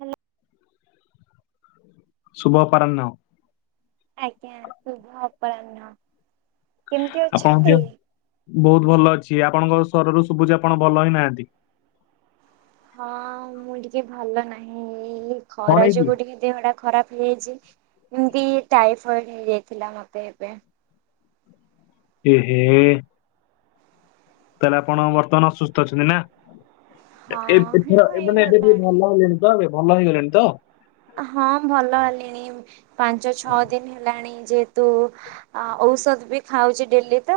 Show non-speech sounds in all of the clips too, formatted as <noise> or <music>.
Hello ଶୁଭ ଅପରାହ୍ନ। ଆଜ୍ଞା ଶୁଭ ଅପରାହ୍ନ। କେମିତି ଆପଣଙ୍କ ଅଛନ୍ତି? ଦିହ ବହୁତ ଭଲ ଅଛି। ଆପଣଙ୍କ ସ୍ୱରରୁ ଶୁବୁଚି ଆପଣ ଭଲ ହିଁ ନାହାନ୍ତି। ହଁ ମୁଁ ଟିକେ ଭଲ ନାହିଁ ଏଇ କଣ ଖରା ହେଇଛି? ଯୋଗୁ ଟିକେ ଦେହଟା ଖରାପ ହେଇଚି। ଏମିତି ଟାଇଫଏଡ଼୍ ହେଇଯାଇଥିଲା ମତେ ଏବେ। ଏହେ। ତାଲେ ଆପଣ ବର୍ତ୍ତମାନ ଅସୁସ୍ଥ ଅଛନ୍ତି ନାଁ? ହଁ ଏ ହେଉ ଏଥର ଏ ମାନେ ଏବେ ଟିକେ ହେଇଗଲାଣି। ଭଲ ହେଲେଣି। ତ ଏବେ ଭଲ ହେଇଗଲେଣି ତ? ହଁ ଭଲ ହେଲିଣି ପାଞ୍ଚ ଛଅ ଦିନ ହେଲାଣି ଯେ ତୁ ଅ ଔଷଧ ବି ଖାଉଚି ଡେଲି ତ।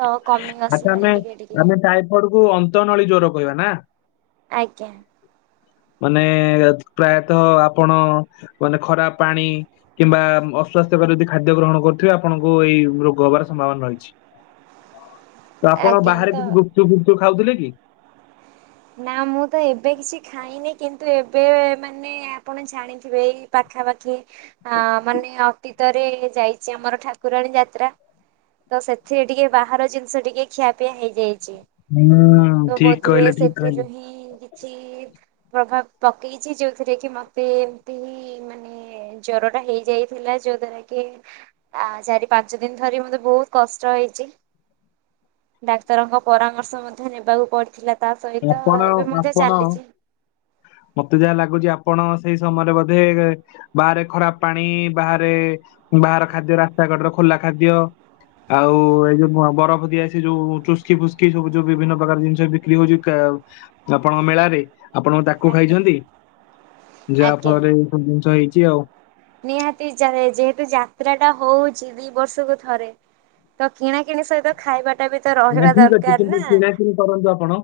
ତ କମି ଆସିଲାଣି ଟିକେ ଟିକେ। ଫଡ଼କୁ ଅନ୍ତନଳୀ ଜ୍ୱର କହିବା ନାଁ? ଆଜ୍ଞା। ମାନେ ପ୍ରାୟତଃ ଆପଣ ମାନେ ଖରାପ ପାଣି କିମ୍ବା ଅସ୍ୱାସ୍ଥ୍ୟକର ଯଦି ଖାଦ୍ୟ ଗ୍ରହଣ କରୁଥିବେ ଆପଣଙ୍କୁ ଏଇ ରୋଗ ହବାର ସମ୍ଭାବନା ରହିଛି। ତ ଆପଣ ଆଜ୍ଞା ବାହାରେ ତ କିଛି ଗୁପଚୁପ୍ ଫୁପଚୁପ୍ ଖାଉଥୁଲେ କି? ନାଁ ମୁଁ ତ ଏବେ କିଛି ଖାଇନି କିନ୍ତୁ ଏବେ ମାନେ ଆପଣ ଜାଣି ଥିବେ ଏଇ ପାଖାପାଖି ଆ ମାନେ ଅତୀତରେ ଯାଇଚି ଆମର ଠାକୁରାଣୀ ଯାତ୍ରା। ତ ସେଥିରେ ଟିକେ ବାହାର ଜିନିଷ ଟିକେ ଖିଆପିଆ ହେଇଯାଇଚି। ନା ଠିକ କହିଲେ ଠିକ କହିଲେ। <unintelligible> କିଛି ପ୍ରଭାବ ପକେଇଛି ଯୋଉଥିରେ କି ମତେ ଏମିତି ହି ମାନେ ଜର ଟା ହେଇ ଯାଇଥିଲା ଯୋଉ ଦ୍ଵାରା କି ଆ ଚାରି ପାଞ୍ଚ ଦିନି ଧରି ମତେ ବହୁତ କଷ୍ଟ ହେଇଛି। ଡାକ୍ତରଙ୍କ ପରାମର୍ଶ ମଧ୍ୟ ନେବାକୁ ପଡିଥିଲା ତା ସହିତ ଆପଣ ଏବେ ମଧ୍ୟ ଚାଲିଛି। ମୋତେ ଯାହା ଲାଗୁଚି ଆପଣ ସେଇ ସମୟରେ ବୋଧେ ବାହାରେ ଖରାପ ପାଣି ବାହାରେ ବାହାର ଖାଦ୍ୟ ରାସ୍ତା କଡର ଖୋଲା ଖାଦ୍ୟ ଆଉ ଏଇ ଯୋଉ ବରଫ ଦିଆ ସେ ଯୋଉ ଚୁସ୍କି ଫୁସ୍କି ସବୁ ଯୋଉ ବିଭିନ୍ନ ପ୍ରକାର ଜିନିଷ ବିକ୍ରି ହଉଛି ଆପଣଙ୍କ ମେଳାରେ ଆପଣ ତାକୁ ଆଜ୍ଞା। ଖାଇଛନ୍ତି ଯାହା ଆଜ୍ଞା ଫଳରେ ଜିନିଷ ହେଇଛି ଆଉ। ନିହାତି ଯା ଯେହେତୁ ଯାତ୍ରା ଟା ହଉଛି ଦି ବର୍ଷକୁ ଥରେ ତ କିଣା କିିଣି ସହିତ ଖାଇବା ଟା ବି ତ ନା ରହିବା ଠିକ ଅଛି ଦରକାର କିନ୍ତୁ ନା। କିଣାକିଣି କରନ୍ତୁ ଆପଣ।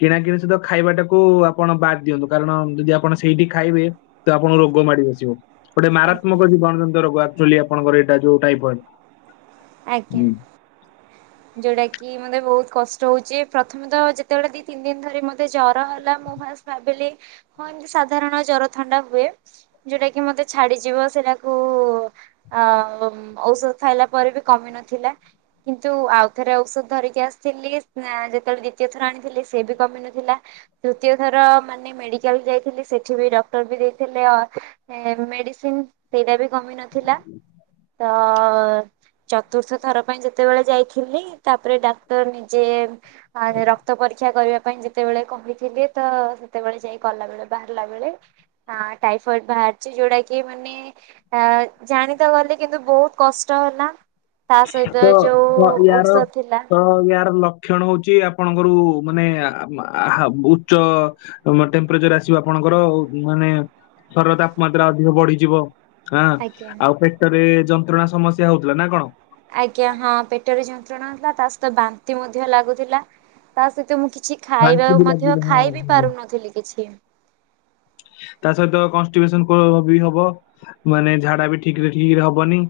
କିଣାକିଣି ସହିତ ଖାଇବାଟାକୁ ଆପଣ ବାଦ୍ ଦିଅନ୍ତୁ। କାରଣ ଯଦି ଆପଣ ସେଇଠି ଖାଇବେ ତ ଆପଣଙ୍କୁ ରୋଗ ମାଡି ବସିବ। ଗୋଟେ ଆଜ୍ଞା ମାରାତ୍ମକ ଜୀବାଣୁ ଜନିତ ରୋଗ ଆକଚୁଆଲି ଆପଣଙ୍କର ଏଇଟା ଯୋଉ ଟାଇଫଏଡ। ଆଜ୍ଞା। ଯୋଉଟା କି ମତେ ବହୁତ କଷ୍ଟ ହଉଚି ପ୍ରଥମେ ତ ଯେତେବେଳେ ଦି ତିନି ଦିନି ଧରି ମତେ ଜର ହେଲା ମୁଁ ଫାଷ୍ଟ ଭାବିଲି ହଁ ଏମିତି ସାଧାରଣ ଜର ଥଣ୍ଡା ହୁଏ। ଯୋଉଟା କି ମତେ ଛାଡିଯିବ ସେଟାକୁ ଆ ଅ ଔଷଧ ଖାଇଲା ପରେ ବି କମି ନଥିଲା। କିନ୍ତୁ ଆଉ ଥରେ ଔଷଧ ଧରିକି ଆସିଥିଲି। ଆଁ ଯେତେବେଳେ ଦ୍ଵିତୀୟ ଥର ଆଣିଥିଲି ସେ ବି କମି ନଥିଲା ତୃତୀୟ ଥର ମାନେ ମେଡିକାଲ ଯାଇଥିଲି। ସେଠି ବି ଡକ୍ଟର ବି ଦେଇଥିଲେ ମେଡ଼ିସିନ ସେଇଟା ବି କମି ନଥିଲା ତ ଚତୁର୍ଥ ଥର ପାଇଁ ଯେତେବେଳେ ଯାଇଥିଲି। ତାପରେ ଡାକ୍ତର ନିଜେ ଆ ରକ୍ତ ପରୀକ୍ଷା କରିବା ପାଇଁ ଯେ ସେତେବେଳେ କହିଥିଲେ ତ ସେତେବେଳେ ଯାଇ ଗଲାବେଳେ ବାହାରିଲା ବେଳେ ହଁ ଟାଇଫଏଡ ବାହାରିଛି ଯୋଉଟା କି ମାନେ ଆ ଜାଣି ତ ଗଲି କିନ୍ତୁ ବହୁତ କଷ୍ଟ ହେଲା। ତା ସହିତ ତ ଯୋଉ ୟାର ଔଷଧ ଥିଲା ତ ୟାର ଲ ଲକ୍ଷଣ ହଉଛି ଆପଣଙ୍କର ଉ ମାନେ ଆ-ଆ- ଉଚ୍ଚ ଟେମ୍ପେରେଚର ଆସିବ ଆପଣଙ୍କର ମାନେ <unintelligible> ତାପମାତ୍ରା ଅଧିକ ବଢିଯିବ। ହା ଆଜ୍ଞା। ଆଉ ପେଟରେ ଯନ୍ତ୍ରଣା ସମସ୍ୟା ହଉଥିଲା ନା କଣ? ଆଜ୍ଞା ହଁ ପେଟରେ ଯନ୍ତ୍ରଣା ହେଉଥିଲା ତା ସହିତ ବାନ୍ତି ମଧ୍ୟ ଲାଗୁଥିଲା ତା ସହିତ ମୁଁ କିଛି ବାନ୍ତି ବି ଖାଇବାକୁ ଲାଗିବ ମଧ୍ୟ ହଁ ଖାଇ ବିି ହଁ। ପାରୁନଥିଲି କିଛି। ତା ସହିତ କନଷ୍ଟିପେସନ କ ବି ହବ ମାନେ ଝାଡା ବି ଠିକରେ ଠିକରେ ହବନି।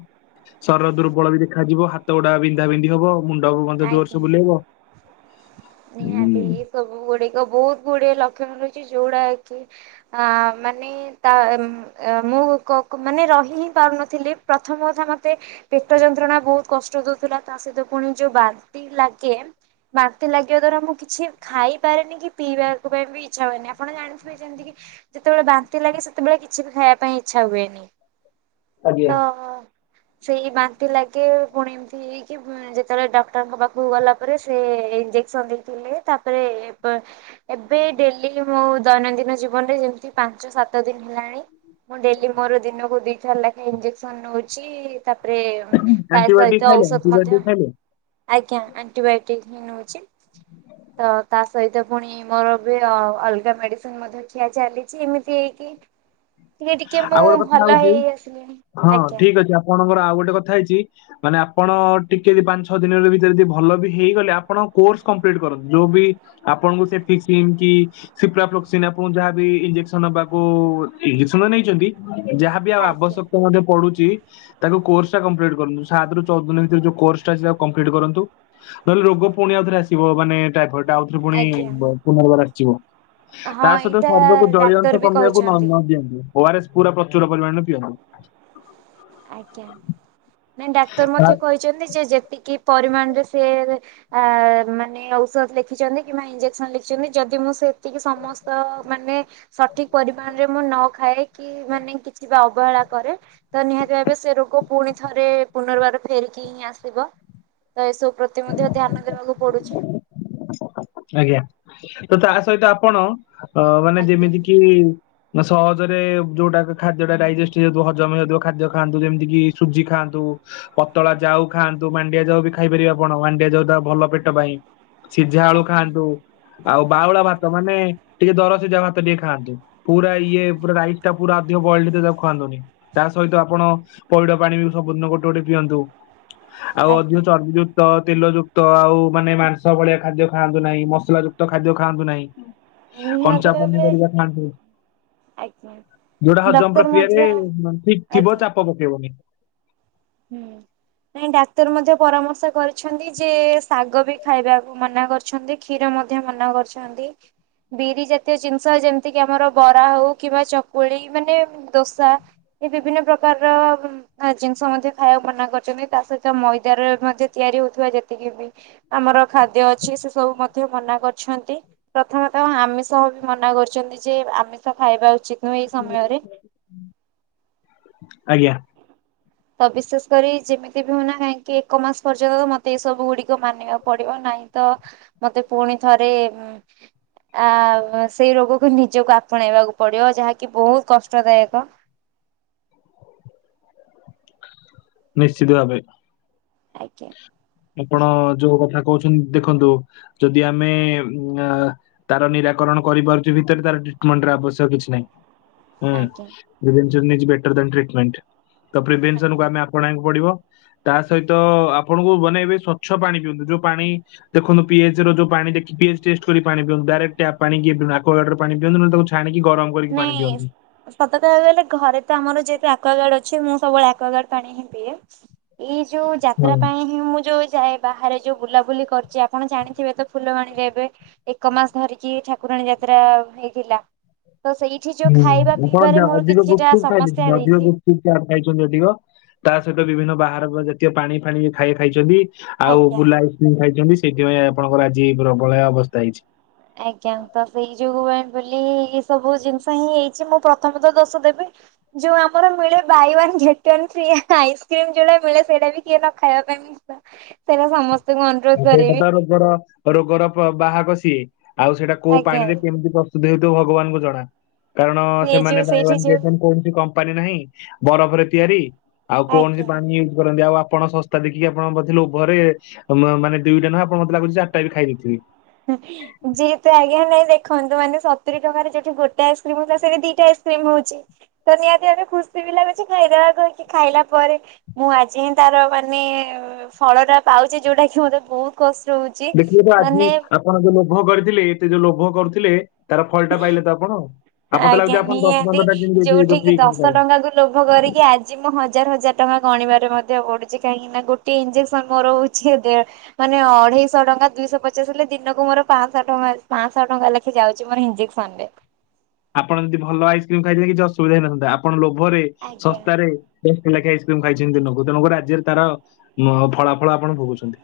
ଶରୀର ଦୁର୍ବଳ ବି ଦେଖାଯିବ ହାତ ଗୁଡା ବିନ୍ଧା ବିନ୍ଧି ହବ। ମୁଣ୍ଡ <unintelligible> ଜୋର ଆଜ୍ଞା। ସେ ବୁଲେଇବ ନିହାତି ହୁଁ। ଏ ସବୁ ଗୁଡ଼ିକ ବହୁତ ଗୁଡ଼ିଏ ଲକ୍ଷଣ ରହିଛି ଯେଉଡ଼ାକି। ଆ ମାନେ ତାମ୍ ଅ ମୁଁ କ-କ ମାନେ ରହି ହିଁ ପାରୁନଥିଲି ପ୍ରଥମ କଥା ମତେ ପେଟ ଯନ୍ତ୍ରଣା ବହୁତ କଷ୍ଟ ଦଉଥିଲା ତା ସହିତ ପୁଣି ଯୋଉ ବାନ୍ତି ଲାଗେ ବାନ୍ତି ଲାଗିବା ଦ୍ଵାରା ମୁଁ କିଛି ଖାଇପାରେନି କି ପିଇବା ପାଇଁ ବି ଇଚ୍ଛା ହୁଏନି ଆପଣ ଜାଣିଥିବେ ଯେମିତି <unintelligible> ଯେତେବେଳେ ବାନ୍ତି ଲାଗେ ସେତେବେଳେ କିଛି ବି ଖାଇବା ପାଇଁ ଇଚ୍ଛା ହୁଏନି। ଆଜ୍ଞା ତ ସେଇ ବାନ୍ତି ଲାଗେ ପୁଣି ଏମିତି ହେଇକି ଯେ ଯେତେବେଳେ ଡକ୍ଟର ଙ୍କ ପାଖକୁ ଗଲା ପରେ ସେ ଇଞ୍ଜେକ୍ସନ ଦେଇଥିଲେ ତାପରେ ଏବେ ଡେଲି ମୋ ଦୈନନ୍ଦିନ ଜୀବନରେ ଯେମିତି ପାଞ୍ଚ ସାତ ଦିନ ହେଲାଣି ମୁଁ ଡେଲି ମୋର ଦିନକୁ ଦିଇଥର ଲେଖାଏଁ ଇଞ୍ଜେକ୍ସନ ନଉଚି। ତାପରେ ତା ଆଣ୍ଟିବାୟୋଟିକ ସହିତ ଖାଇଲେ ଔଷଧ ଆଣ୍ଟିବାୟୋଟିକ ମଧ୍ୟ ଖାଇଲେ ଆଜ୍ଞା ଆଣ୍ଟିବାୟୋଟିକ ହିଁ ନଉଛି ତ ତା ସହିତ ପୁଣି ମୋର ବି ଅଲଗା ମେଡିସିନ ମଧ୍ୟ ଠିଆ ଚାଲିଛି ଏମିତି ହେଇକି ଟିକେ ଟିକେ ଆଉ ମୁଁ ଗୋଟେ କଥା ଭଲ ହେଇ ଆସିଲିଣୀ ଆଜ୍ଞା କଣଙ୍କର ଆଉ ଗୋଟେ କଥା ହେଇଛି ମାନେ ଆପଣ ଟିକେ ଯ ପାଞ୍ଚ ଛଅ ଦିନରେ ଭିତରେ ଯଦି ଭଲ ବି ହେଇଗଲେ ଆପଣ କୋର୍ସ କମ୍ପ୍ଲିଟ କରନ୍ତୁ ଯୋଉ ବି ଆପଣଙ୍କୁ <unintelligible> ଆଣଙ୍କୁ ଯାହାବି ଇଜେକ୍ସନ ନବାକୁ ସୁନ୍ଦ୍ ନେଇଛନ୍ତି ଯାହାବି ଆଉ ଆଜ୍ଞା ଆବଶ୍ୟକତା ମଧ୍ୟ ପଡୁଛି ତାକୁ କୋର୍ସ ଟା କଂପ୍ଲିଟ୍ କରନ୍ତୁ ସାତରୁ ଚଉଦିନ ଭିତରେ ଯୋଉ କୋର୍ସ୍ ଟା ଅଛି ତାକୁ କମ୍ପ୍ଲିଟ କରନ୍ତୁ ନହେଲେ ରୋଗ ପୁଣି ଆଉଥରେ ଆସିବ ମାନେ ଏଟା ପ ଆଉଥରେ ପୁଣି ଆଜ୍ଞା। ପୁନର୍ବାର ଆସିିବ ତା ହଁ ସହିତ ଏଇଟା ଶରୀରକୁ ଜଳୀୟ ଡାକ୍ତର ଅଂଶ ବି କମିବାକୁ ନ କହିଛନ୍ତି ନ ଦିଅନ୍ତୁ ଓ ଆର ଏସ୍ ପୁରା ପ୍ରଚୁର ପରିମାଣରେ ପିଅନ୍ତୁ ଆଜ୍ଞା ନାଇଁ ଡାକ୍ତର ମଧ୍ୟ ତା- କହିଛନ୍ତି ଯେ ଯେତିକି ପରିମାଣରେ ସେ ଆ ମାନେ ଔଷଧ ଲେଖିଛନ୍ତି କିମ୍ବା ଇଞ୍ଜେକ୍ସନ ଲେଖିଛନ୍ତି ଯଦି ମୁଁ ସେତିକି ସମସ୍ତ ମାନେ ସଠିକ ପରିମାଣ ରେ ମୁଁ ନ ଖାଏ କି ମାନେ କିଛି ବା ଅବହେଳା କରେ ତ ନିହାତି ଏବେ ସେ ରୋଗ ପୁଣି ଥରେ ପୁନର୍ବାର ଫେରିକି ହିଁ ଆସିବ ତ ଏସବୁ ପ୍ରତି ମଧ୍ୟ ଧ୍ୟାନ ଦେବାକୁ ପଡୁଛି। ଆଜ୍ଞା ତ ତା ସହିତ ଆପଣ ଅ ମାନେ ଆଜ୍ଞା ଯେମିତି କିି ନା ସହଜରେ ଯୋଉଟାକ ଖାଦ୍ୟ ଟା ଡାଇଜେଷ୍ଟ ହେଇଯାଉଥିବ ହଜମ ହେଇଯାଉଥିବ ଖାଦ୍ୟ ଖାଆନ୍ତୁ ଯେମିତି କିି ସୁଜି ଖାଆନ୍ତୁ। ପତଳା ଯାଉ ଖାଆନ୍ତୁ ମାଣ୍ଡିଆ ଯାଉ ବି ଖାଇପାରିବେ ଆପଣ ମାଣ୍ଡିଆ ଯାଉ ତା ଭଲ ପେଟ ପାଇଁ ସିଝା ଆଳୁ ଆଜ୍ଞା ଖାଆନ୍ତୁ ଆଉ ବାଉଳା ଭାତ ମାନେ ଟିକେ ଦର ସିଝା ଭାତ ଟିକେ ଖାଆନ୍ତୁ। ପୁରା ଇଏ ପୁରା ରାଇସ୍ ଟା ପୁରା ଅଧିକ ବଏୟଲେଡ ତାକୁ ଖୁଆନ୍ତୁନି ତା ସହିତ ଆପଣ ପଇଡ ପାଣି ବି ସବୁଦିନ ଗୋଟେ ଗୋଟେ ପିଅନ୍ତୁ। ଆଉ ଅଧିକ ଆଜ୍ଞା। ଚର୍ବି ଯୁକ୍ତ ତେଲ ଯୁକ୍ତ ଆଉ ମାନେ ମାଂସ ଚ ଭଳିଆ ଖାଦ୍ୟ ଖାଆନ୍ତୁ ନାହିଁ ମସଲା ଯୁକ୍ତ ଖାଦ୍ୟ ଖାଆନ୍ତୁ ନାହିଁ। ନିହାତି କଞ୍ଚା ଭାବେ ପନିପରିବା ଖାଆନ୍ତୁ ଆଜ୍ଞା ଯୋଉଡା ହଜମ ଡକ୍ଟର ମଧ୍ୟ ପ୍ରକ୍ରିୟାରେ ଠିକ ଥିବ ଆଜ୍ଞା। ଚାପ ପକେଇବନି ହୁଁ ନାଇଁ ଡାକ୍ତର ମଧ୍ୟ ପରାମର୍ଶ କରିଛନ୍ତି ଯେ ଶାଗ ବି ଖାଇବାକୁ ମନା କରି ଛନ୍ତି କ୍ଷୀର ମଧ୍ୟ ମନା କରୁଛନ୍ତି। ବିରି ଜାତୀୟ ଜିନିଷ ଯେମିତିକି ଆମର ବରା ହଉ କିମ୍ବା ଚକୁଳି ମାନେ ଦୋସା ଏ ବିଭିନ୍ନ ପ୍ରକାରର ଜି -ଜିନିଷ ମଧ୍ୟ ଖାଇବାକୁ ମନା କରିଛନ୍ତି ତା ସହିତ ମଇଦାରେ ମଧ୍ୟ ତିଆରି ହଉଥିବା ଯେତିକି ବି ଆମର ଖାଦ୍ୟ ଅଛି ସେ ସବୁ ମଧ୍ୟ ମନା କରିଛନ୍ତି। ପ୍ରଥମେତ ଆମିଷ ବି ମନା କରୁଛନ୍ତି ଯେ ଆମିଷ ଖାଇବା ଉଚିତ ନୁହେଁ ଏଇ ସମୟରେ। ଆଜ୍ଞା ତ ବିଶେଷ କରି ଯେମିତି ବି ହଉନା କାହିଁକି ଏକ ମାସ ପର୍ଯ୍ୟନ୍ତ ତ ମତେ ଏ ସବୁ ଗୁଡିକ ମାନିବାକୁ ପଡିବ ନାହିଁ ତ ମତେ ପୁଣି ଥରେଉ ଆ ସେଇ ରୋଗକୁ ନିଜକୁ ଆପଣେଇବାକୁ ପଡିବ ଯାହାକି ବହୁତ କଷ୍ଟଦାୟକ ନିଶ୍ଚିତ ଭାବେ ଆଜ୍ଞା ଆପଣ ଯୋଉ କଥା କହୁଛନ୍ତି ଦେଖନ୍ତୁ ଯଦି ଆମେ ଆ ତାର ନିରାକରଣ କରିପାରୁଛି ଭିତରେ ତାର ଟିଟମେଣ୍ଟ ଆବଶ୍ୟକ କିଛି ନାହିଁ। ଆ <unintelligible> ଆଜ୍ଞା ଇଜ ଦ୍ୟଟ ଟ୍ରିଟିମେଣ୍ଟ ତ ପ୍ରିଭିନିସନ୍ କୁ ଆଜ୍ଞା ଆମେ ଆ ପଣେଇକୁ ପଡିବ ତା ସହିତ ଆପଣଙ୍କୁ ବନେଇବେ ସ୍ଵଛ ପାଣି ପିଅନ୍ତୁ ଯୋଉ ପାଣି ଦେଖନ୍ତ ପିଏଚ ର ଯୋଉ ପାଣି <unintelligible> ପାଣି ପିଅନ୍ତୁ ଡାଇରେକ୍ଟ ଟ୍ୟାପ ପାଣି କିଏ <unintelligible> ଛାଣିକି ଗରମ କରିକି ପାଣି ନେଇ ପିଅନ୍ତୁ ସତ କହିଁବାକୁ ଗଲେ ଘରେ ତ ଆମର ଯେହେତୁ ଆକ୍ୱାର୍ଡ ଅଛି ମୁଁ ସବୁବେଳେ ଆକ୍ୱାଗାର୍ଡ ପାଣି ହିଁ ପିଏ ଏଇ ଯୋଉ ଯାତ୍ରା ହୁଁ ପାଇଁ ହିଁ ମୁଁ ଯୋଉ ଯାଏ ବାହାରେ ଯୋଉ ବୁଲାବୁଲି କରୁଛି ଆପଣ ଜାଣିଥିବେ ତ ଫୁଲବାଣୀରେ ଏବେ ଏକ ମାସ ଧରିକି ଠାକୁରାଣୀ ଯାତ୍ରା ହେଇଥିଲା। ତ ସେଇଠି ଯୋଉ ହୁଁ ଖାଇବା ଆପଣ ପିଇବାରେ ମୋର କିଛିଟା ସମସ୍ୟା ହେଇଛି ଚା ଖାଇଛନ୍ତି ଅଧିକ, ତା ସହିତ ବିଭିନ୍ନ ବାହାର ଜାତୀୟ ପାଣି ଫାଣି ଖାଇଆ ଖାଇଛନ୍ତି ଆଉ ଆଜ୍ଞା। ବୁଲା ଆଇସ୍କ୍ରିମ ଖାଇଛନ୍ତି, ସେଇଥିପାଇଁ ଆପଣଙ୍କର ଆଜି ପ୍ରବଳଆ ଅବସ୍ଥା ହେଇଛି। ଆଜ୍ଞା। ତ ସେଇ ଯୋଗୁ ପାଇଁ ବୋଲି ଏ ସବୁ ଜିନିଷ ହିଁ ହେଇଛି, ମୁଁ ପ୍ରଥମ ତ ଦୋଷ ଦେବି ଯୋଉ ଆମର ମିଳେ buy one get one free ice cream ଯୋଉଟା ମିଳେ, ସେଇଟା ବି କିଏ ନ ଖାଇବା ପାଇଁ ବ୍ୟସ୍ତ। ସେଇରା ସମସ୍ତ ସେଇଟା ତ ରୋଗର ରୋଗର ବା-ବାହାକ ସିଏ। ଆଉ ସେଇଟା କୋଉ ଆଜ୍ଞା ପାଣିରେ କେମିତି ପ୍ରସ୍ତୁତ ହେଉଥିବ ଭଗବାନଙ୍କୁ ଜଣା। କାରଣ ସିଏ ସେମାନେ ଯୋଉ ବାଏ ୱାନ ସେଇଠି ଯୋଉ ଗେଟ୍ ୱାନ କୌଣସି କମ୍ପାନୀ ନାହିଁ, ବରଫରେ ତିଆରି ଆଉ କୌଣସି ଆଜ୍ଞା। ପାଣି ୟୁଜ କରନ୍ତି ଆଉ ଆପଣ ଶସ୍ତା ଦେଖିକି ଆପଣଙ୍କ ପ୍ରତି ଲୋଭରେ ମ-ମାନେ ଦୁଇଟା ନୁହଁ, ଆପଣ ମତେ ଲାଗୁଛି ଚାରିଟା ବି ଖାଇ ଦେଇଥିବେ। ହଁ। ଯିଏ ତ ଆଜ୍ଞା ନାଇ ଦେଖନ୍ତୁ, ମାନେ ସତୁରି ଟଙ୍କାରେ ଯୋଉଠି ଗୋଟେ ଆଇସ୍କ୍ରିମ ହଉଥିଲା, ସେଠି ଦିଟା ଆଇସ୍କ୍ରିମ ହଉଛି। ତ ନିହାତି ଭାବରେ ଖୁସି ବି ଲାଗୁଛି, ଖାଇବା କହିକି ଖାଇଲା ପରେ ମୁଁ ଆଜି ହିଁ ତାର ମାନେ ଫଳଟା ପାଉଛି, ଯୋଉଟାକି ମତେ ବହୁତ କଷ୍ଟ ହଉଛି। ଦେଖିଲେ ତ ଆଜି ମାନେ ଆପଣ ଯୋଉ ଲୋଭ କରିଥିଲେ, ଏତେ ଯୋଉ ଲୋଭ କରୁଥିଲେ ତାର ଫଳଟା ପାଇଲେ ତ ଆପଣ? ଆଉ ମତେ ଆଜ୍ଞା ଲାଗୁଛି ଆପଣ ଦଶ ନିହାତି ପନ୍ଦରଟା କିଣି ଦେଇଥିବେ ଏ ଯୋଉଠି ଯୋଉ କିି ଫ୍ରି ପାଇଁ ଦଶ ଖାଇବେ। ଟଙ୍କାକୁ ଲୋଭ କରିକି ଆଜି ମୁଁ ହଜାର ହଜାର ଟଙ୍କା ଗଣିବାରେ ମଧ୍ୟ ପଡୁଛି। କାହିଁକିନା ଗୋଟିଏ ଇଞ୍ଜେକ୍ସନ ମୋର ହଉ ଉଛି ଦେଢ଼ ମାନେ ଅଢେଇଶହ ଟଙ୍କା, ଦୁଇଶହ ପଚାଶ ହେଲେ ଦିନକୁ ମୋର ପାଞ୍ଚଶହ ଟଙ୍କା ପାଞ୍ଚଶହ ଟଙ୍କା ଲେଖେ ଯାଉ ଉଚି ମୋର ଇଞ୍ଜେକସନରେ। ଆପଣ ଯଦି ଭଲ ଆଇସ୍କ୍ରିମ୍ ଖାଇଥିଲେ କିଛି ଅସୁବିଧା ହେଇନଥାନ୍ତା। ଆପଣ ଲୋଭରେ, ଆଜ୍ଞା। ଶସ୍ତାରେ ଏତେ ଲେଖା ଆଇସ୍କ୍ରିମ ଖାଇଛନ୍ତି ଦିନକୁ, ତେଣୁକରି ଆଜିର ତାର ଉମ୍ ଫଳାଫଳ ଆପଣ ଭୋଗୁଛନ୍ତି।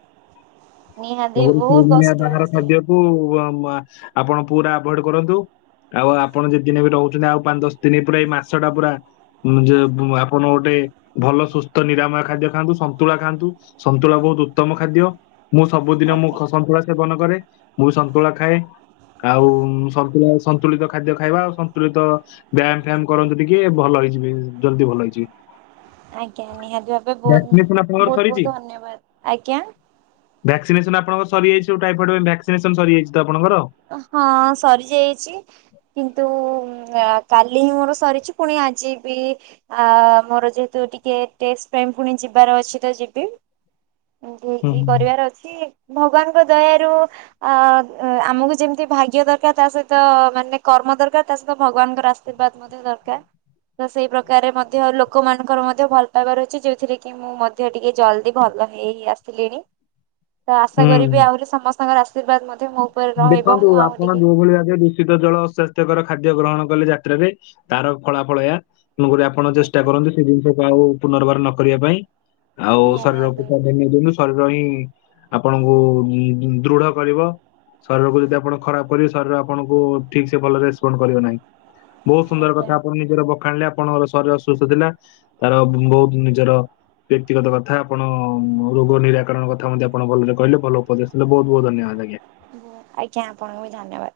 ନିହାତି ବହୁତ କଷ୍ଟ <unintelligible> ବାହାର ହଉଛି ଖାଦ୍ୟ ଆଉ ଆମ୍-ଆ-ଆପଣ ପୁରା ଆଭଏଡ କରନ୍ତୁ, ଆଉ ଆପ- ଆପଣ ଯେଦିନ ଏବେ ରହୁଛନ୍ତି ଆଉ ପାଞ୍ଚ ଦଶ ଦିନ ପୁରା, ଏଇ ମାସଟା ପୁରା ଯେ ଆପଣ ଗୋଟେ ଭଲ ସୁସ୍ଥ ନିରାମୟ ଖାଦ୍ୟ ଖାଆନ୍ତୁ, ସନ୍ତୁଳା ଖାଆନ୍ତୁ ସନ୍ତୁଳା ବହୁତ ଉତ୍ତମ ଖାଦ୍ୟ, ମୁଁ ସବୁଦିନ ମୁଁ ଆଜ୍ଞା ସନ୍ତୁଳା ସେବନ କରେ ମୁଁ ବି ସନ୍ତୁଳା ଖାଏ ଆଉ ସନ୍ତୁଳା ସନ୍ତୁଳିତ ଖାଦ୍ୟ ଖାଇବା, ଆଉ ସନ୍ତୁଳିତ ବ୍ୟାୟାମ ଫ୍ୟାୟାମ କରନ୍ତୁ ଟିକେ ଭଲ ହେଇଯିବେ, ଜଲଦି ଭଲ ହେଇଯିବେ। ଆଜ୍ଞା, ନିହାତି ଭାବେ ବହୁତ ଭ୍ୟାକ୍ସିନେସନ ଆପଣଙ୍କର ବହୁତ ସରିଛି? ବହୁତ ଧନ୍ୟବାଦ। ଆଜ୍ଞା? ଭ୍ୟାକ୍ସିନେସନ ଆପଣଙ୍କର ସରିଯାଇଛି, ଯୋଉ ଟାଇଫଏଡ ଭକ୍ସିନେସନ୍ ସରିଯାଇଛି ତ ଆପଣଙ୍କର? ହଁ, ସରି ଯାଇଚି କିନ୍ତୁ କାଲି ହିଁ ମୋର ସରିଛି, ପୁଣି ଆଜି ବି ଆ ମୋର ଯେହେତୁ ଟିକେ ଟେଷ୍ଟ୍ ପାଇଁ ପୁଣି ଯିବାର ଅଛି ତ ଯିବି। ଡ୍ୟୁଟି ହୁଁ। କରିବାର ଅଛି, ଭଗବାନଙ୍କ ଦୟାରୁ ଆ-ଆମକୁ ଯେମତି ଭାଗ୍ୟ ଦରକାର, ତା ସହିତ ମାନେ କର୍ମ ଦରକାର, ତା ସହିତ ଭଗବାନଙ୍କର ଆଶୀର୍ବାଦ ମଧ୍ୟ ଦରକାର। ତ ସେଇ ପ୍ରକାରରେ ମଧ୍ୟ ଲୋକମାନଙ୍କର ମଧ୍ୟ ଭଲ ପାଇବା ରହିଛି। ଯୋଉଥିରେ କି ମୁଁ ମଧ୍ୟ ଟିକେ ଜଲଦି ଭଲ ହେଇ ଆସିଲିଣି ତ ଆଶା ହୁଁ କରିବି ଆହୁରି ସମସ୍ତଙ୍କର ଆଶୀର୍ବାଦ ମଧ୍ୟ ମୋ ଉପରେ ରହିବ ଦେଖନ୍ତୁ ମୁଁ ଆଉ ଆପଣ ଟିକେ ଯୋଉ ଭଳି ଭାବେ ଦୂଷି ଦୂଷିତ ଜଳ, ଅସ୍ଵାସ୍ଥ୍ୟକର ଖାଦ୍ୟ ଗ୍ରହଣ କଲେ ଯାତ୍ରାରେ, ତାର ଫଳାଫଳ ଏୟା। ତେଣୁକରି ଆପ ଆପଣ ଚେଷ୍ଟା ଆଜ୍ଞା କରନ୍ତୁ ସେ ଜିନିଷକୁ ଆଉ ପୁନର୍ବାର ନ କରିବା ପାଇଁ, ଆଉ ନିହାତି ଶରୀରକୁ ଭାବେ ତ ଧ୍ୟାନ ଦିଅନ୍ତୁ ଶରୀର ହିଁ, ଆପଣଙ୍କୁ ଉମ୍ ଦୃଢ କରିବ ଶରୀରକୁ ଯଦି ଆପଣ ଖରାପ କରିବେ, ଶରୀର ଆପଣଙ୍କୁ ଠିକସେ ଭଲ ରେସପଣ୍ଡ କରିବ ନାହିଁ। ବହୁତ ସୁନ୍ଦର ଆଜ୍ଞା କଥା ଆପଣ ନିଜର ବଖାଣିଲେ, ଆପଣଙ୍କର ଶରୀର ଅସୁସ୍ଥ ଥିଲା। ତାର ବହୁତ ନିଜର ବ୍ୟକ୍ତିଗତ କଥା, ଆପଣ ରୋଗ ନିରାକରଣ କଥା ମଧ୍ୟ ଆପଣ ଭଲରେ କହିଲେ, ଭଲ ଉପଦେଶ ଦେଲେ, ବହୁତ ବହୁତ ଧନ୍ୟବାଦ ଆଜ୍ଞା। ଆଜ୍ଞା, ଆପଣଙ୍କୁ ବି ଧନ୍ୟବାଦ।